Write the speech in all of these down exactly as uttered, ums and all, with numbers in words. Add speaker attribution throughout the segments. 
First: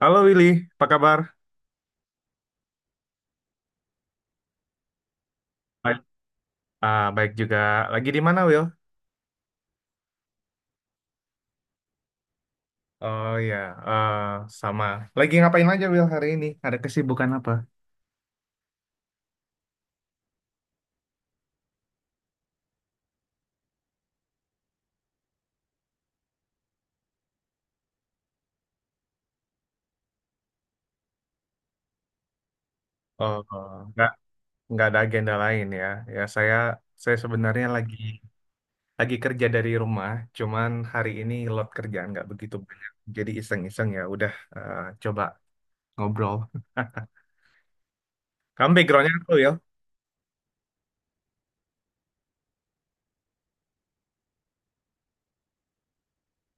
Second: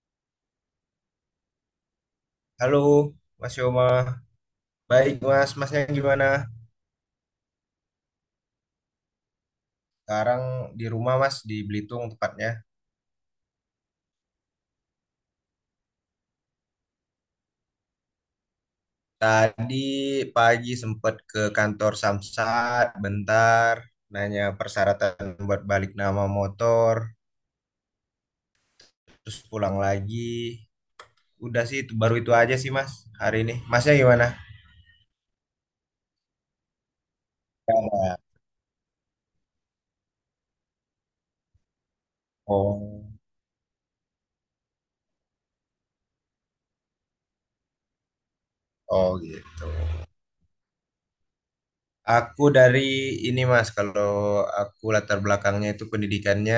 Speaker 1: Halo Willy, apa kabar?
Speaker 2: Halo, Mas Yoma. Baik, Mas. Masnya
Speaker 1: Baik.
Speaker 2: gimana?
Speaker 1: Ah, baik juga. Lagi di mana, Will?
Speaker 2: Sekarang di rumah, Mas, di Belitung tepatnya.
Speaker 1: Oh ya, eh, sama. Lagi ngapain aja, Will, hari ini? Ada kesibukan apa?
Speaker 2: Tadi pagi sempat ke kantor Samsat, bentar, nanya persyaratan buat balik nama motor, terus pulang lagi. Udah sih, itu- baru itu aja sih, Mas,
Speaker 1: Oh,
Speaker 2: hari ini.
Speaker 1: oh,
Speaker 2: Masnya
Speaker 1: nggak
Speaker 2: gimana?
Speaker 1: nggak ada agenda lain ya. Ya saya saya sebenarnya lagi lagi kerja dari rumah. Cuman hari ini load kerjaan nggak begitu banyak.
Speaker 2: Oh,
Speaker 1: Jadi iseng-iseng ya. Udah eh, coba ngobrol. Kamu backgroundnya
Speaker 2: oh
Speaker 1: apa, Will?
Speaker 2: gitu. Aku dari ini Mas, kalau aku latar belakangnya itu pendidikannya,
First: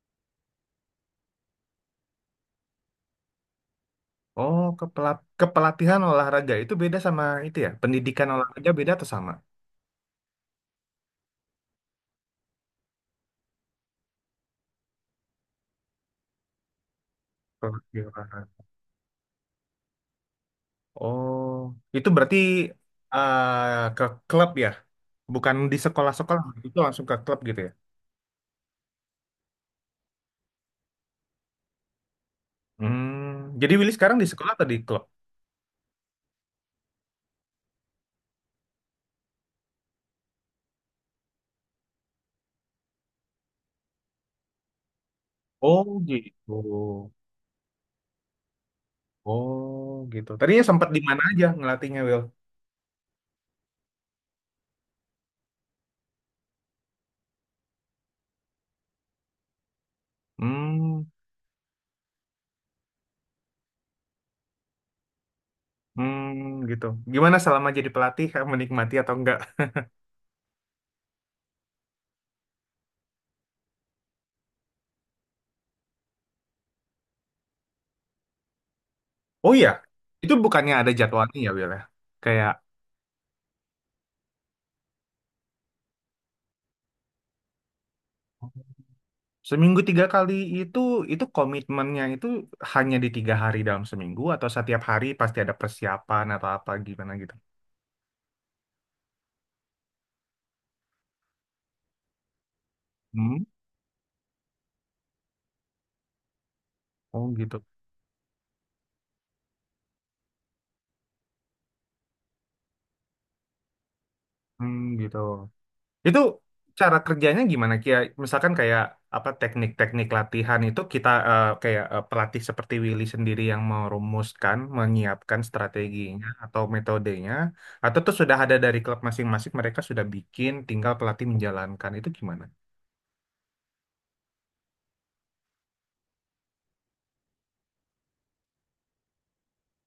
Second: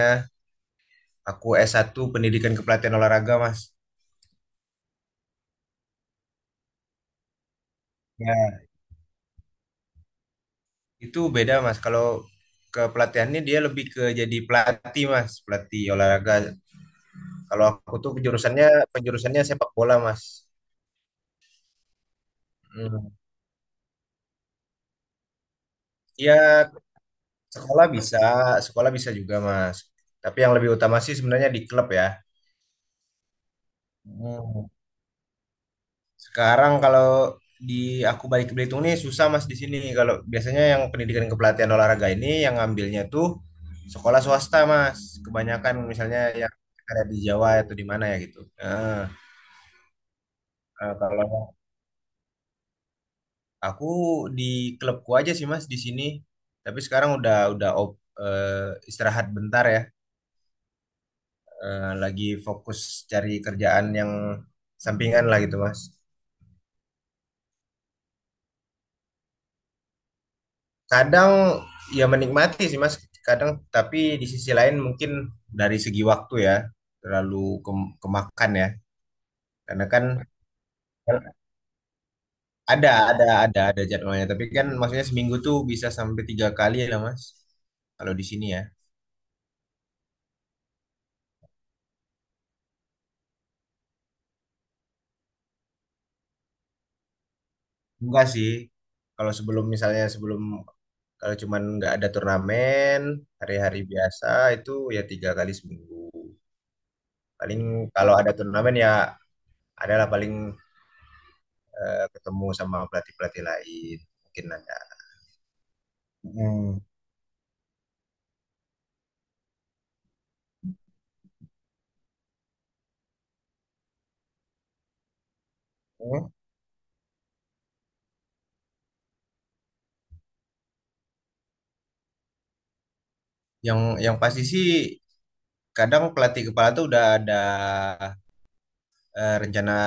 Speaker 2: aku S satu Pendidikan Kepelatihan Olahraga Mas.
Speaker 1: Oh, kepela- kepelatihan olahraga itu beda sama itu ya? Pendidikan
Speaker 2: Ya,
Speaker 1: olahraga beda atau sama?
Speaker 2: itu beda mas, kalau ke pelatihannya dia lebih ke jadi pelatih mas, pelatih olahraga. Kalau aku
Speaker 1: Oke.
Speaker 2: tuh penjurusannya penjurusannya sepak bola mas.
Speaker 1: Oh, itu berarti
Speaker 2: Hmm.
Speaker 1: eh, ke klub ya? Bukan di sekolah-sekolah,
Speaker 2: Ya
Speaker 1: itu langsung ke klub gitu ya?
Speaker 2: sekolah bisa, sekolah bisa juga mas. Tapi yang lebih utama sih sebenarnya di klub ya.
Speaker 1: Hmm, jadi Willy sekarang di sekolah atau
Speaker 2: Hmm.
Speaker 1: di klub?
Speaker 2: Sekarang kalau di aku balik ke Belitung nih susah mas di sini. Kalau biasanya yang pendidikan kepelatihan olahraga ini yang ngambilnya tuh sekolah swasta mas. Kebanyakan
Speaker 1: Oh
Speaker 2: misalnya
Speaker 1: gitu.
Speaker 2: yang ada di Jawa atau di mana ya gitu. Nah,
Speaker 1: Oh gitu. Tadinya sempat
Speaker 2: Nah,
Speaker 1: di mana
Speaker 2: kalau
Speaker 1: aja ngelatihnya Will?
Speaker 2: aku di klubku aja sih Mas di sini. Tapi sekarang udah udah op- eh, istirahat bentar ya.
Speaker 1: Hmm,
Speaker 2: Eh, lagi fokus cari kerjaan yang sampingan lah gitu Mas.
Speaker 1: hmm gitu. Gimana selama jadi pelatih, eh, menikmati atau enggak?
Speaker 2: Kadang ya menikmati sih Mas. Kadang tapi di sisi lain mungkin dari segi waktu ya terlalu kem- kemakan ya.
Speaker 1: Oh iya,
Speaker 2: Karena kan
Speaker 1: itu bukannya ada jadwalnya ya Will ya? Kayak
Speaker 2: ada ada ada ada jadwalnya. Tapi kan maksudnya seminggu tuh bisa sampai tiga kali lah Mas. Kalau di sini ya.
Speaker 1: seminggu tiga kali itu, itu komitmennya itu hanya di tiga hari dalam seminggu atau setiap hari pasti ada persiapan atau apa gimana gitu.
Speaker 2: Enggak sih. Kalau sebelum misalnya sebelum kalau cuman nggak ada turnamen
Speaker 1: Hmm?
Speaker 2: hari-hari biasa itu ya tiga kali seminggu.
Speaker 1: Oh gitu.
Speaker 2: Paling kalau ada turnamen ya adalah paling eh, ketemu sama pelatih-pelatih lain mungkin
Speaker 1: Hmm
Speaker 2: ada.
Speaker 1: gitu. Itu
Speaker 2: Hmm.
Speaker 1: cara kerjanya gimana Kia? Misalkan kayak apa teknik-teknik latihan itu kita eh, kayak eh, pelatih seperti Willy sendiri yang merumuskan, menyiapkan
Speaker 2: Hmm.
Speaker 1: strateginya atau metodenya, atau itu sudah ada dari klub masing-masing mereka sudah bikin tinggal pelatih menjalankan itu gimana?
Speaker 2: Yang yang pasti sih kadang pelatih kepala tuh udah ada eh, rencana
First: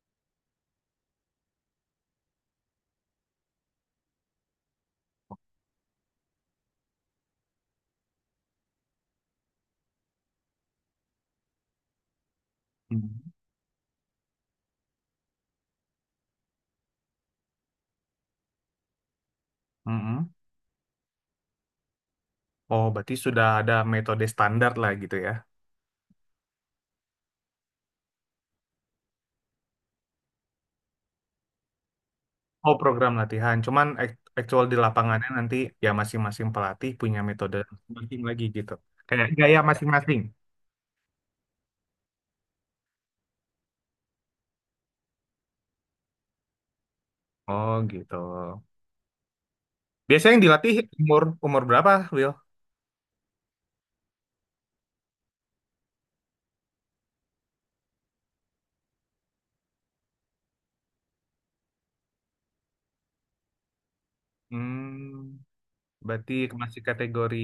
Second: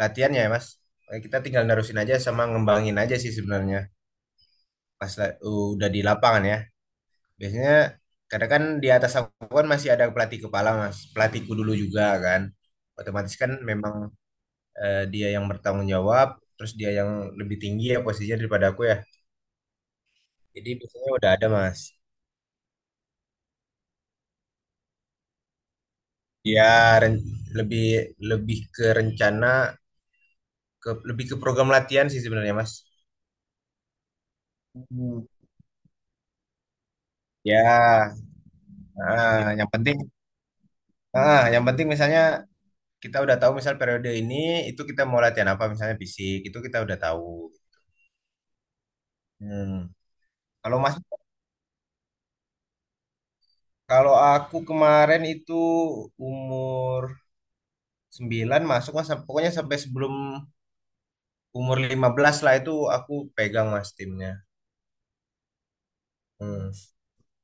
Speaker 2: latihannya ya Mas. Eh, Kita tinggal nerusin aja sama ngembangin aja sih sebenarnya pas la- udah di lapangan ya. Biasanya kadang kan di atas aku kan masih ada pelatih kepala mas, pelatihku dulu juga kan.
Speaker 1: Hmm.
Speaker 2: Otomatis kan memang eh, dia yang bertanggung jawab, terus dia yang lebih tinggi ya posisinya daripada aku ya.
Speaker 1: Mm-mm.
Speaker 2: Jadi biasanya udah ada mas.
Speaker 1: Oh, berarti sudah ada metode standar lah gitu ya.
Speaker 2: Ya ren- lebih lebih ke rencana, ke lebih ke program latihan sih sebenarnya mas.
Speaker 1: Oh, program latihan. Cuman act- actual di
Speaker 2: Hmm.
Speaker 1: lapangannya nanti ya masing-masing pelatih punya metode
Speaker 2: Ya,
Speaker 1: masing lagi gitu. Kayak
Speaker 2: ah,
Speaker 1: gaya
Speaker 2: yang penting,
Speaker 1: masing-masing.
Speaker 2: ah, yang penting misalnya kita udah tahu misal periode ini itu kita mau latihan apa misalnya fisik itu kita udah tahu.
Speaker 1: Oh, gitu.
Speaker 2: Hmm.
Speaker 1: Biasanya yang dilatih
Speaker 2: Kalau Mas
Speaker 1: umur umur berapa, Will?
Speaker 2: Kalau aku kemarin itu umur sembilan masuk mas, pokoknya sampai sebelum umur lima belas lah itu aku pegang mas timnya.
Speaker 1: Hmm, berarti
Speaker 2: Hmm.
Speaker 1: masih kategori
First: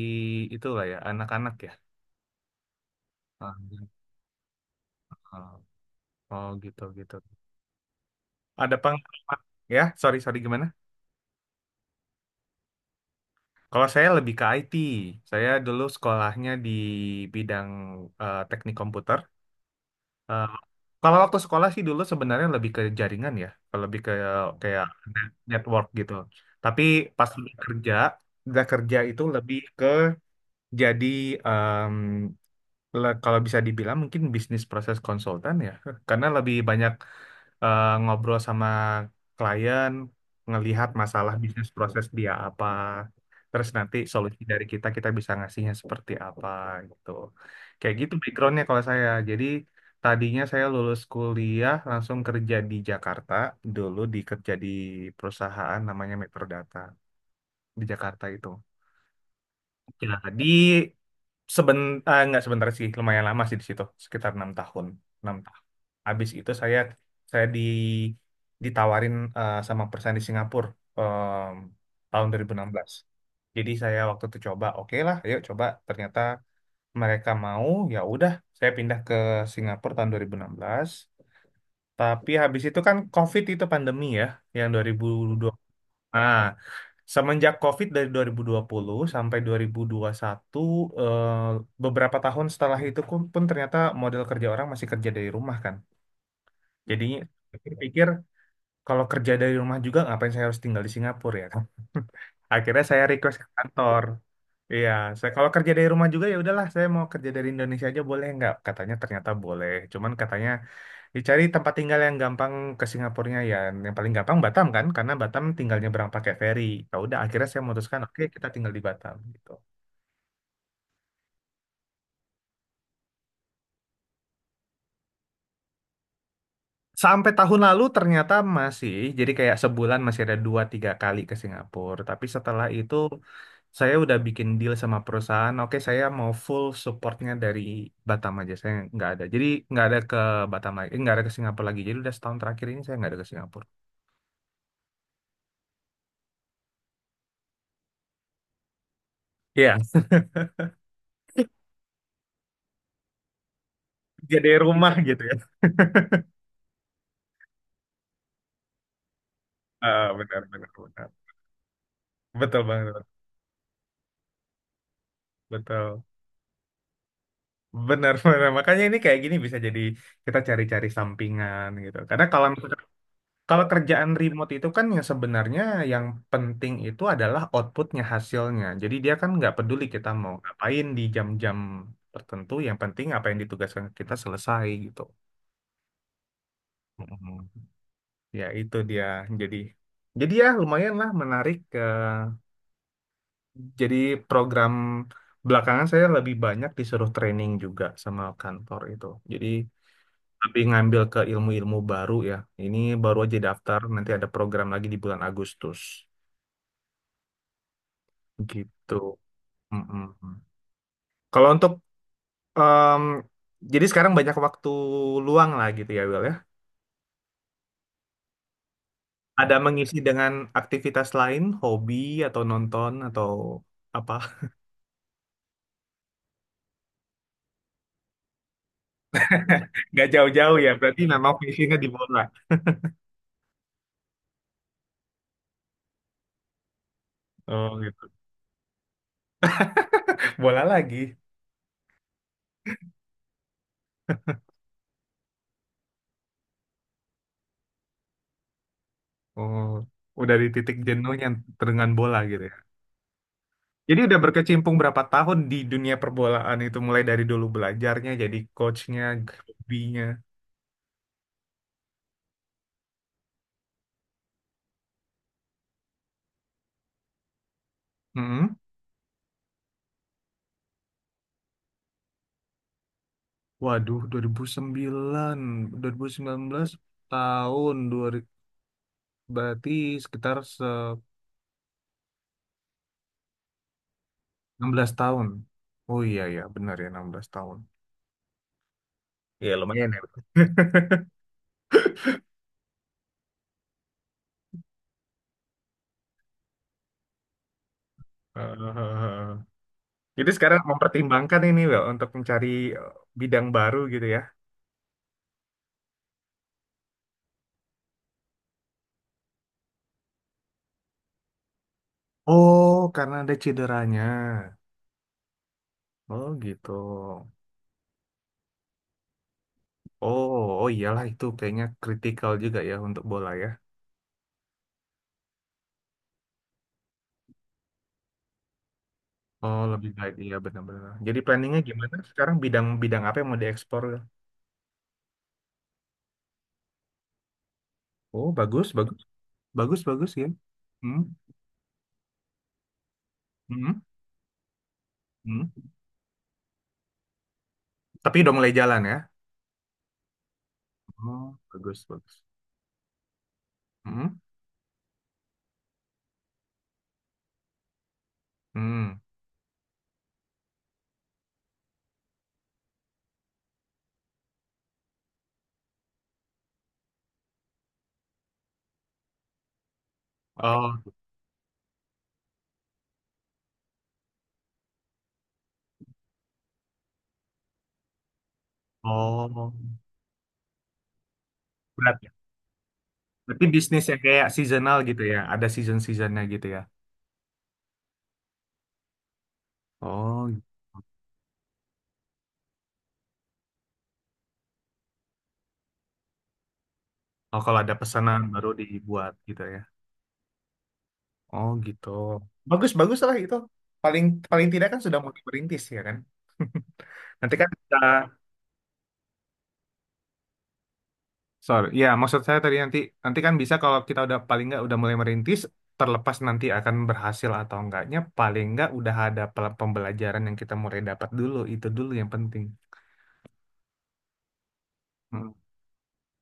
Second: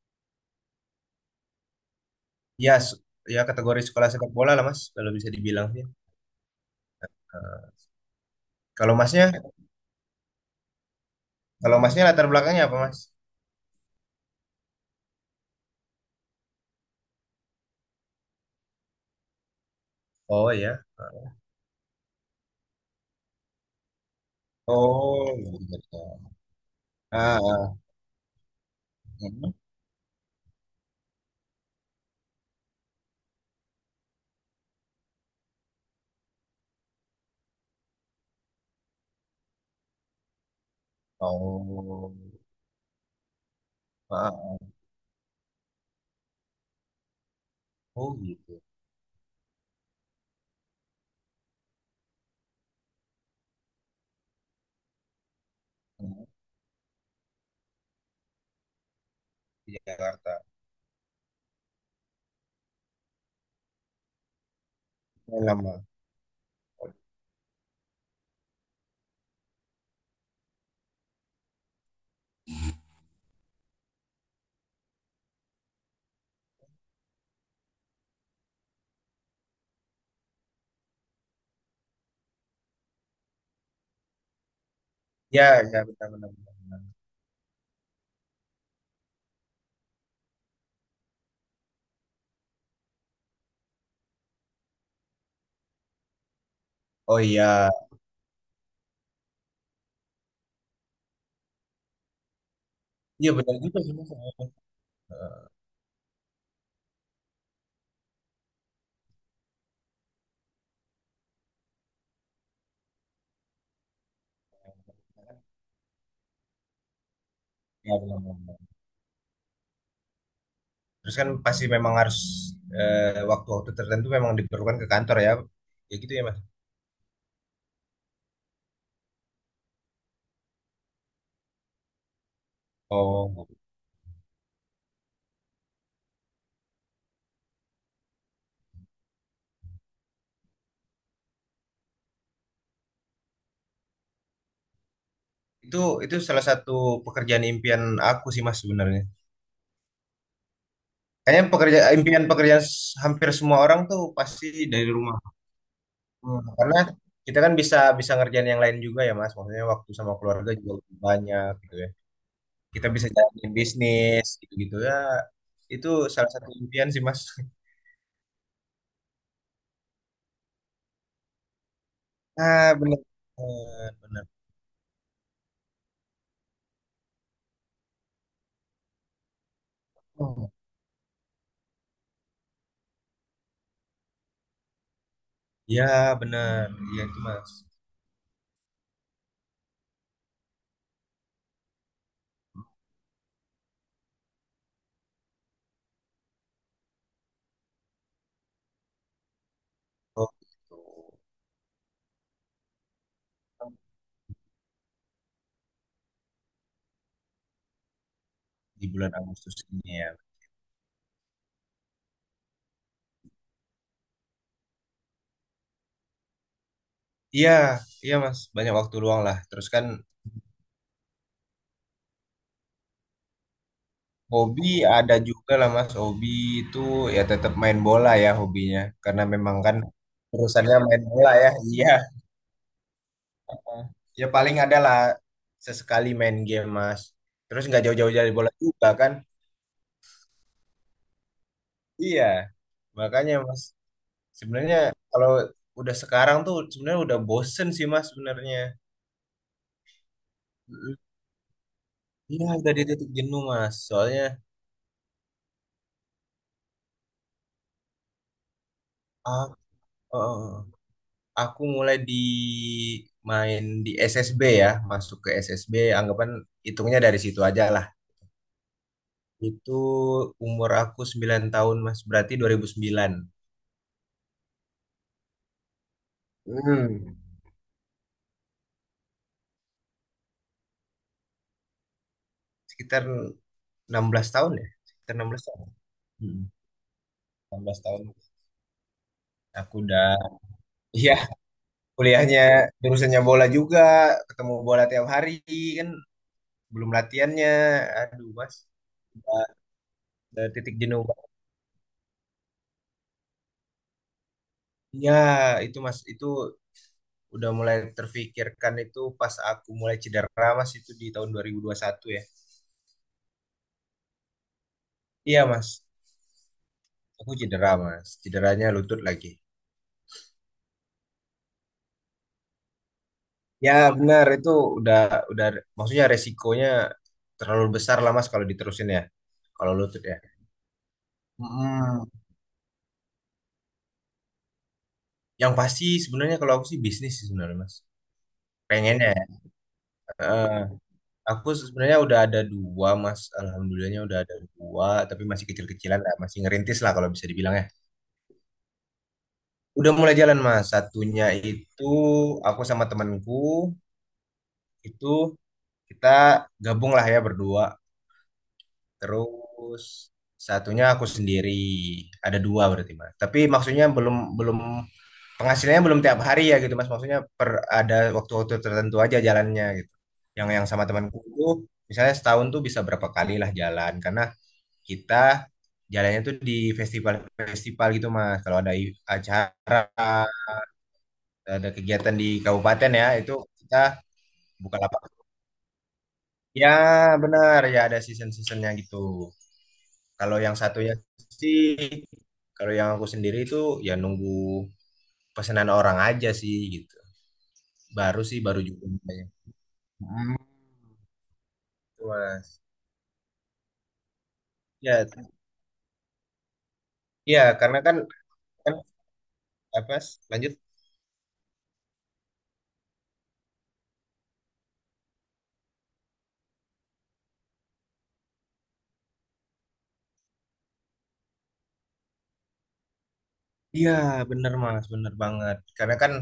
Speaker 1: itulah ya, anak-anak ya.
Speaker 2: Ya, s- ya
Speaker 1: Ah,
Speaker 2: kategori sekolah sepak bola lah mas, kalau bisa
Speaker 1: oh,
Speaker 2: dibilang sih.
Speaker 1: oh, gitu gitu. Ada
Speaker 2: Kalau masnya,
Speaker 1: pengalaman ya? Sorry sorry gimana?
Speaker 2: kalau masnya latar belakangnya apa mas?
Speaker 1: Kalau saya lebih ke I T. Saya dulu sekolahnya di bidang eh, teknik komputer. Eh,
Speaker 2: Oh ya.
Speaker 1: kalau waktu sekolah sih dulu sebenarnya lebih ke jaringan ya, kalau lebih ke kayak
Speaker 2: Oh,
Speaker 1: network
Speaker 2: gitu.
Speaker 1: gitu. Tapi pas
Speaker 2: Ah,
Speaker 1: udah
Speaker 2: ah,
Speaker 1: kerja, udah kerja itu
Speaker 2: hmm.
Speaker 1: lebih ke jadi em, le- kalau bisa dibilang mungkin bisnis proses konsultan ya, karena lebih banyak eh, ngobrol sama klien, ngelihat masalah bisnis proses
Speaker 2: Oh,
Speaker 1: dia apa, terus nanti
Speaker 2: ah,
Speaker 1: solusi dari
Speaker 2: ah.
Speaker 1: kita kita bisa ngasihnya seperti apa gitu. Kayak gitu
Speaker 2: Oh gitu.
Speaker 1: backgroundnya kalau saya. Jadi tadinya saya lulus kuliah langsung kerja di Jakarta, dulu dikerja di perusahaan namanya
Speaker 2: Hmm.
Speaker 1: Metro Data di Jakarta itu.
Speaker 2: Di Jakarta.
Speaker 1: Jadi Seben, eh, nggak sebentar sih, lumayan lama sih di situ, sekitar enam tahun, enam tahun.
Speaker 2: Lama.
Speaker 1: Habis itu saya saya di ditawarin eh, sama perusahaan di Singapura em, tahun dua ribu enam belas. Jadi saya waktu itu coba, oke lah, ayo coba. Ternyata mereka mau, ya udah, saya pindah ke Singapura tahun dua ribu enam belas. Tapi habis itu kan COVID itu pandemi ya, yang
Speaker 2: Ya,
Speaker 1: dua ribu dua puluh.
Speaker 2: ya benar-benar.
Speaker 1: Semenjak COVID dari dua ribu dua puluh sampai dua ribu dua puluh satu, eh, beberapa tahun setelah itu pun pun ternyata model kerja orang masih kerja dari rumah kan. Jadi
Speaker 2: Oh iya,
Speaker 1: pikir kalau kerja dari rumah juga ngapain saya harus tinggal di Singapura ya kan. Akhirnya saya
Speaker 2: iya
Speaker 1: request ke
Speaker 2: benar juga sih
Speaker 1: kantor.
Speaker 2: mas.
Speaker 1: Iya, saya kalau kerja dari rumah juga ya udahlah, saya mau kerja dari Indonesia aja boleh nggak? Katanya ternyata boleh. Cuman katanya dicari tempat tinggal yang gampang ke Singapurnya ya. Yang paling gampang Batam kan, karena Batam tinggal nyebrang pakai feri. Ya udah akhirnya saya
Speaker 2: Ya,
Speaker 1: memutuskan
Speaker 2: benar,
Speaker 1: oke kita
Speaker 2: benar.
Speaker 1: tinggal di Batam gitu.
Speaker 2: Terus kan pasti memang harus eh, waktu-waktu tertentu memang diperlukan ke kantor ya. Ya gitu ya, Mas.
Speaker 1: Sampai tahun lalu ternyata masih, jadi kayak sebulan masih ada dua tiga kali ke Singapura. Tapi setelah itu
Speaker 2: Oh.
Speaker 1: saya udah bikin deal sama perusahaan, oke saya mau full supportnya dari Batam aja, saya nggak ada. Jadi nggak ada ke Batam lagi, eh, nggak ada ke Singapura lagi. Jadi udah setahun terakhir ini saya nggak ada ke Singapura.
Speaker 2: Itu itu salah satu pekerjaan impian aku sih, Mas sebenarnya.
Speaker 1: Iya,
Speaker 2: Kayaknya pekerja impian pekerjaan s- hampir semua orang tuh pasti
Speaker 1: jadi
Speaker 2: dari
Speaker 1: rumah
Speaker 2: rumah.
Speaker 1: gitu ya.
Speaker 2: Hmm, Karena kita kan bisa bisa ngerjain yang lain juga ya, Mas. Maksudnya waktu
Speaker 1: Ah,
Speaker 2: sama
Speaker 1: benar,
Speaker 2: keluarga
Speaker 1: benar,
Speaker 2: juga lebih
Speaker 1: benar.
Speaker 2: banyak gitu ya.
Speaker 1: Betul
Speaker 2: Kita bisa
Speaker 1: banget,
Speaker 2: jalanin bisnis gitu-gitu ya. Itu
Speaker 1: betul.
Speaker 2: salah satu impian sih, Mas.
Speaker 1: Benar, benar. Makanya ini kayak gini bisa jadi kita cari-cari sampingan gitu. Karena kalau
Speaker 2: Ah,
Speaker 1: misalkan-
Speaker 2: benar.
Speaker 1: kalau
Speaker 2: Eh,
Speaker 1: kerjaan
Speaker 2: Benar.
Speaker 1: remote itu kan yang sebenarnya yang penting itu adalah outputnya, hasilnya. Jadi dia kan nggak peduli kita mau ngapain di jam-jam tertentu, yang penting apa yang ditugaskan kita selesai gitu.
Speaker 2: Ya, benar. Iya itu
Speaker 1: Mhm.
Speaker 2: Mas.
Speaker 1: Ya itu dia. Jadi, jadi ya lumayan lah menarik. eh, jadi program belakangan saya lebih banyak disuruh training juga sama kantor itu. Jadi
Speaker 2: Oh,
Speaker 1: lebih
Speaker 2: gitu.
Speaker 1: ngambil ke ilmu-ilmu baru ya. Ini baru aja daftar, nanti ada program lagi di bulan Agustus.
Speaker 2: Di
Speaker 1: Gitu.
Speaker 2: bulan Agustus ini
Speaker 1: Mm-mm.
Speaker 2: ya.
Speaker 1: Kalau untuk em, jadi sekarang banyak waktu luang lah gitu ya, Will ya.
Speaker 2: Iya, iya Mas, banyak waktu luang lah.
Speaker 1: Ada
Speaker 2: Terus kan
Speaker 1: mengisi dengan aktivitas lain, hobi atau nonton atau apa?
Speaker 2: hobi ada juga lah Mas. Hobi itu ya tetap main bola ya hobinya. Karena memang kan
Speaker 1: Nggak jauh-jauh ya,
Speaker 2: urusannya
Speaker 1: berarti
Speaker 2: main bola
Speaker 1: memang
Speaker 2: ya.
Speaker 1: finishingnya di
Speaker 2: Iya.
Speaker 1: bola.
Speaker 2: Heeh. Ya paling ada lah sesekali main game Mas. Terus
Speaker 1: Oh
Speaker 2: nggak
Speaker 1: gitu.
Speaker 2: jauh-jauh dari bola juga kan?
Speaker 1: Bola lagi.
Speaker 2: Iya. Makanya Mas, sebenarnya kalau udah sekarang tuh sebenarnya udah bosen sih Mas sebenarnya.
Speaker 1: Oh, udah di titik jenuhnya dengan bola gitu
Speaker 2: Iya,
Speaker 1: ya.
Speaker 2: tadi titik jenuh mas.
Speaker 1: Jadi udah
Speaker 2: Soalnya
Speaker 1: berkecimpung berapa tahun di dunia perbolaan itu mulai dari dulu belajarnya jadi coachnya,
Speaker 2: ah,
Speaker 1: hobinya.
Speaker 2: eh, aku mulai di main di S S B ya, masuk ke S S B. Anggapan hitungnya dari situ aja lah.
Speaker 1: Hmm.
Speaker 2: Itu umur aku sembilan tahun mas, berarti dua ribu sembilan.
Speaker 1: Waduh, dua ribu sembilan, dua ribu sembilan belas
Speaker 2: Hmm.
Speaker 1: tahun dua berarti sekitar se
Speaker 2: Sekitar enam belas tahun ya,
Speaker 1: enam belas
Speaker 2: sekitar
Speaker 1: tahun.
Speaker 2: enam belas tahun.
Speaker 1: Oh iya ya,
Speaker 2: Hmm.
Speaker 1: benar ya enam belas tahun.
Speaker 2: enam belas tahun
Speaker 1: Iya
Speaker 2: aku
Speaker 1: lumayan ya.
Speaker 2: udah, iya kuliahnya jurusannya bola juga, ketemu bola tiap hari kan, belum latihannya, aduh mas.
Speaker 1: Hahaha.
Speaker 2: Udah-
Speaker 1: Jadi
Speaker 2: udah
Speaker 1: sekarang
Speaker 2: titik jenuh.
Speaker 1: mempertimbangkan ini Wel, untuk mencari eh, bidang baru gitu ya.
Speaker 2: Ya, itu Mas, itu udah mulai terfikirkan itu pas aku mulai cedera Mas itu di tahun dua ribu dua puluh satu ya.
Speaker 1: Oh, karena ada cederanya.
Speaker 2: Iya Mas,
Speaker 1: Oh gitu.
Speaker 2: aku cedera Mas, cederanya lutut lagi.
Speaker 1: Oh, oh iyalah itu kayaknya kritikal juga ya untuk bola ya.
Speaker 2: Ya benar itu udah udah maksudnya resikonya terlalu besar lah Mas kalau diterusin ya.
Speaker 1: Oh,
Speaker 2: Kalau
Speaker 1: lebih
Speaker 2: lutut
Speaker 1: baik
Speaker 2: ya.
Speaker 1: iya benar-benar. Jadi planningnya gimana
Speaker 2: Mm-mm.
Speaker 1: sekarang bidang-bidang apa yang mau diekspor?
Speaker 2: Yang pasti sebenarnya kalau aku sih bisnis sih sebenarnya Mas.
Speaker 1: Oh, bagus, bagus,
Speaker 2: Pengennya ya.
Speaker 1: bagus, bagus ya.
Speaker 2: Eh,
Speaker 1: Hmm,
Speaker 2: aku sebenarnya udah ada dua Mas,
Speaker 1: hmm,
Speaker 2: alhamdulillahnya udah ada dua tapi masih
Speaker 1: hmm.
Speaker 2: kecil-kecilan lah, masih ngerintis lah kalau bisa dibilang ya.
Speaker 1: Tapi udah mulai jalan ya.
Speaker 2: Udah mulai jalan Mas. Satunya
Speaker 1: Oh, bagus,
Speaker 2: itu
Speaker 1: bagus.
Speaker 2: aku sama temanku
Speaker 1: Hmm,
Speaker 2: itu kita gabung lah ya berdua.
Speaker 1: hmm.
Speaker 2: Terus satunya aku sendiri. Ada dua berarti Mas. Tapi maksudnya belum belum penghasilannya belum tiap hari ya gitu Mas. Maksudnya per ada waktu-waktu tertentu aja jalannya gitu. Yang yang
Speaker 1: Oh,
Speaker 2: sama temanku itu misalnya setahun tuh bisa berapa kali lah jalan karena kita jalannya tuh di festival-festival gitu Mas. Kalau ada i-
Speaker 1: oh,
Speaker 2: acara ada
Speaker 1: berat ya.
Speaker 2: kegiatan di kabupaten ya itu
Speaker 1: Berarti
Speaker 2: kita
Speaker 1: bisnis yang kayak seasonal
Speaker 2: buka lapak
Speaker 1: gitu ya. Ada season-seasonnya gitu ya.
Speaker 2: ya benar ya ada season-seasonnya gitu
Speaker 1: Oh,
Speaker 2: kalau yang satunya sih kalau yang aku sendiri itu ya nunggu pesanan orang aja sih gitu
Speaker 1: oh kalau ada pesanan
Speaker 2: baru sih
Speaker 1: baru
Speaker 2: baru juga
Speaker 1: dibuat
Speaker 2: mulai.
Speaker 1: gitu ya.
Speaker 2: Hmm,
Speaker 1: Oh gitu.
Speaker 2: gitu, mas
Speaker 1: Bagus bagus lah itu. Paling paling tidak kan sudah
Speaker 2: ya t-
Speaker 1: mulai merintis ya kan. Nanti
Speaker 2: ya
Speaker 1: kan kita
Speaker 2: karena kan kan apa Mas? Lanjut
Speaker 1: Sorry. Ya, maksud saya tadi nanti nanti kan bisa kalau kita udah paling nggak udah mulai merintis, terlepas nanti akan berhasil atau enggaknya, paling nggak udah ada pel- pembelajaran yang kita mulai dapat dulu. Itu dulu yang penting.
Speaker 2: iya benar mas benar
Speaker 1: Mm.
Speaker 2: banget karena kan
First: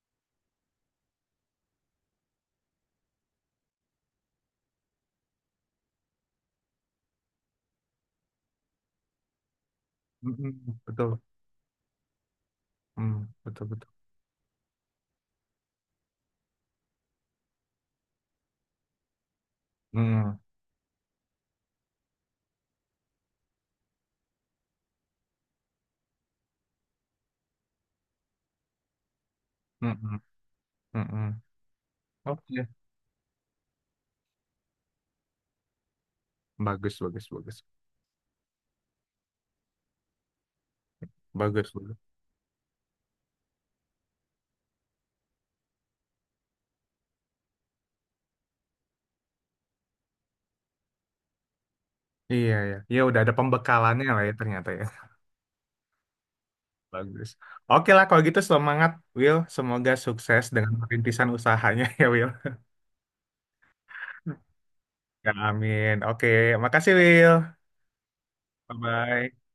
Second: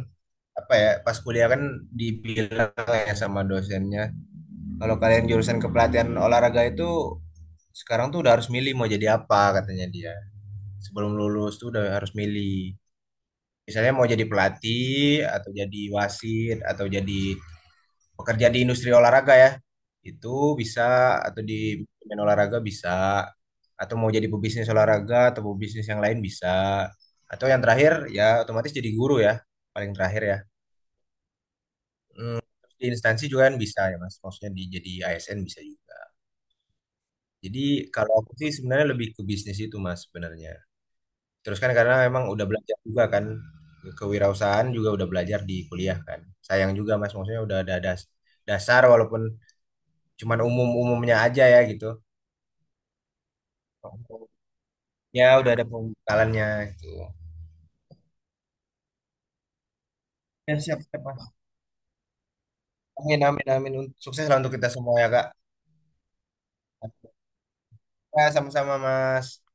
Speaker 2: apa ya pas kuliah kan dibilang ya sama dosennya kalau kalian jurusan kepelatihan olahraga itu sekarang tuh udah harus milih mau jadi apa katanya dia.
Speaker 1: Mm-mm.
Speaker 2: Sebelum
Speaker 1: Betul.
Speaker 2: lulus tuh udah harus milih.
Speaker 1: Mm. Betul betul.
Speaker 2: Misalnya mau jadi pelatih atau jadi wasit atau jadi pekerja di industri olahraga ya.
Speaker 1: Mm.
Speaker 2: Itu bisa atau di manajemen olahraga bisa atau mau jadi pebisnis olahraga atau pebisnis yang lain bisa. Atau yang terakhir ya otomatis jadi guru ya, paling
Speaker 1: Mm-mm.
Speaker 2: terakhir ya.
Speaker 1: Mm-mm.
Speaker 2: Hmm,
Speaker 1: Oke.
Speaker 2: di instansi juga kan bisa ya Mas. Maksudnya di jadi A S N bisa juga.
Speaker 1: Bagus bagus
Speaker 2: Jadi
Speaker 1: bagus.
Speaker 2: kalau aku sih sebenarnya lebih ke bisnis itu Mas sebenarnya. Terus kan
Speaker 1: Bagus
Speaker 2: karena
Speaker 1: bagus.
Speaker 2: memang udah belajar juga kan kewirausahaan juga udah belajar di kuliah kan. Sayang juga Mas maksudnya udah ada das- dasar walaupun cuman umum-umumnya aja ya gitu.
Speaker 1: Iya ya. Ya udah ada pembekalannya lah ya ternyata ya.
Speaker 2: Ya udah ada pembekalannya gitu.
Speaker 1: Bagus. Oke lah kalau gitu semangat Will. Semoga sukses
Speaker 2: Ya
Speaker 1: dengan
Speaker 2: siap-siap
Speaker 1: perintisan
Speaker 2: Mas.
Speaker 1: usahanya ya Will.
Speaker 2: Amin amin amin. Sukses lah untuk kita semua ya Kak.
Speaker 1: Ya amin. Oke, makasih Will.
Speaker 2: Ya sama-sama
Speaker 1: Bye-bye.
Speaker 2: Mas.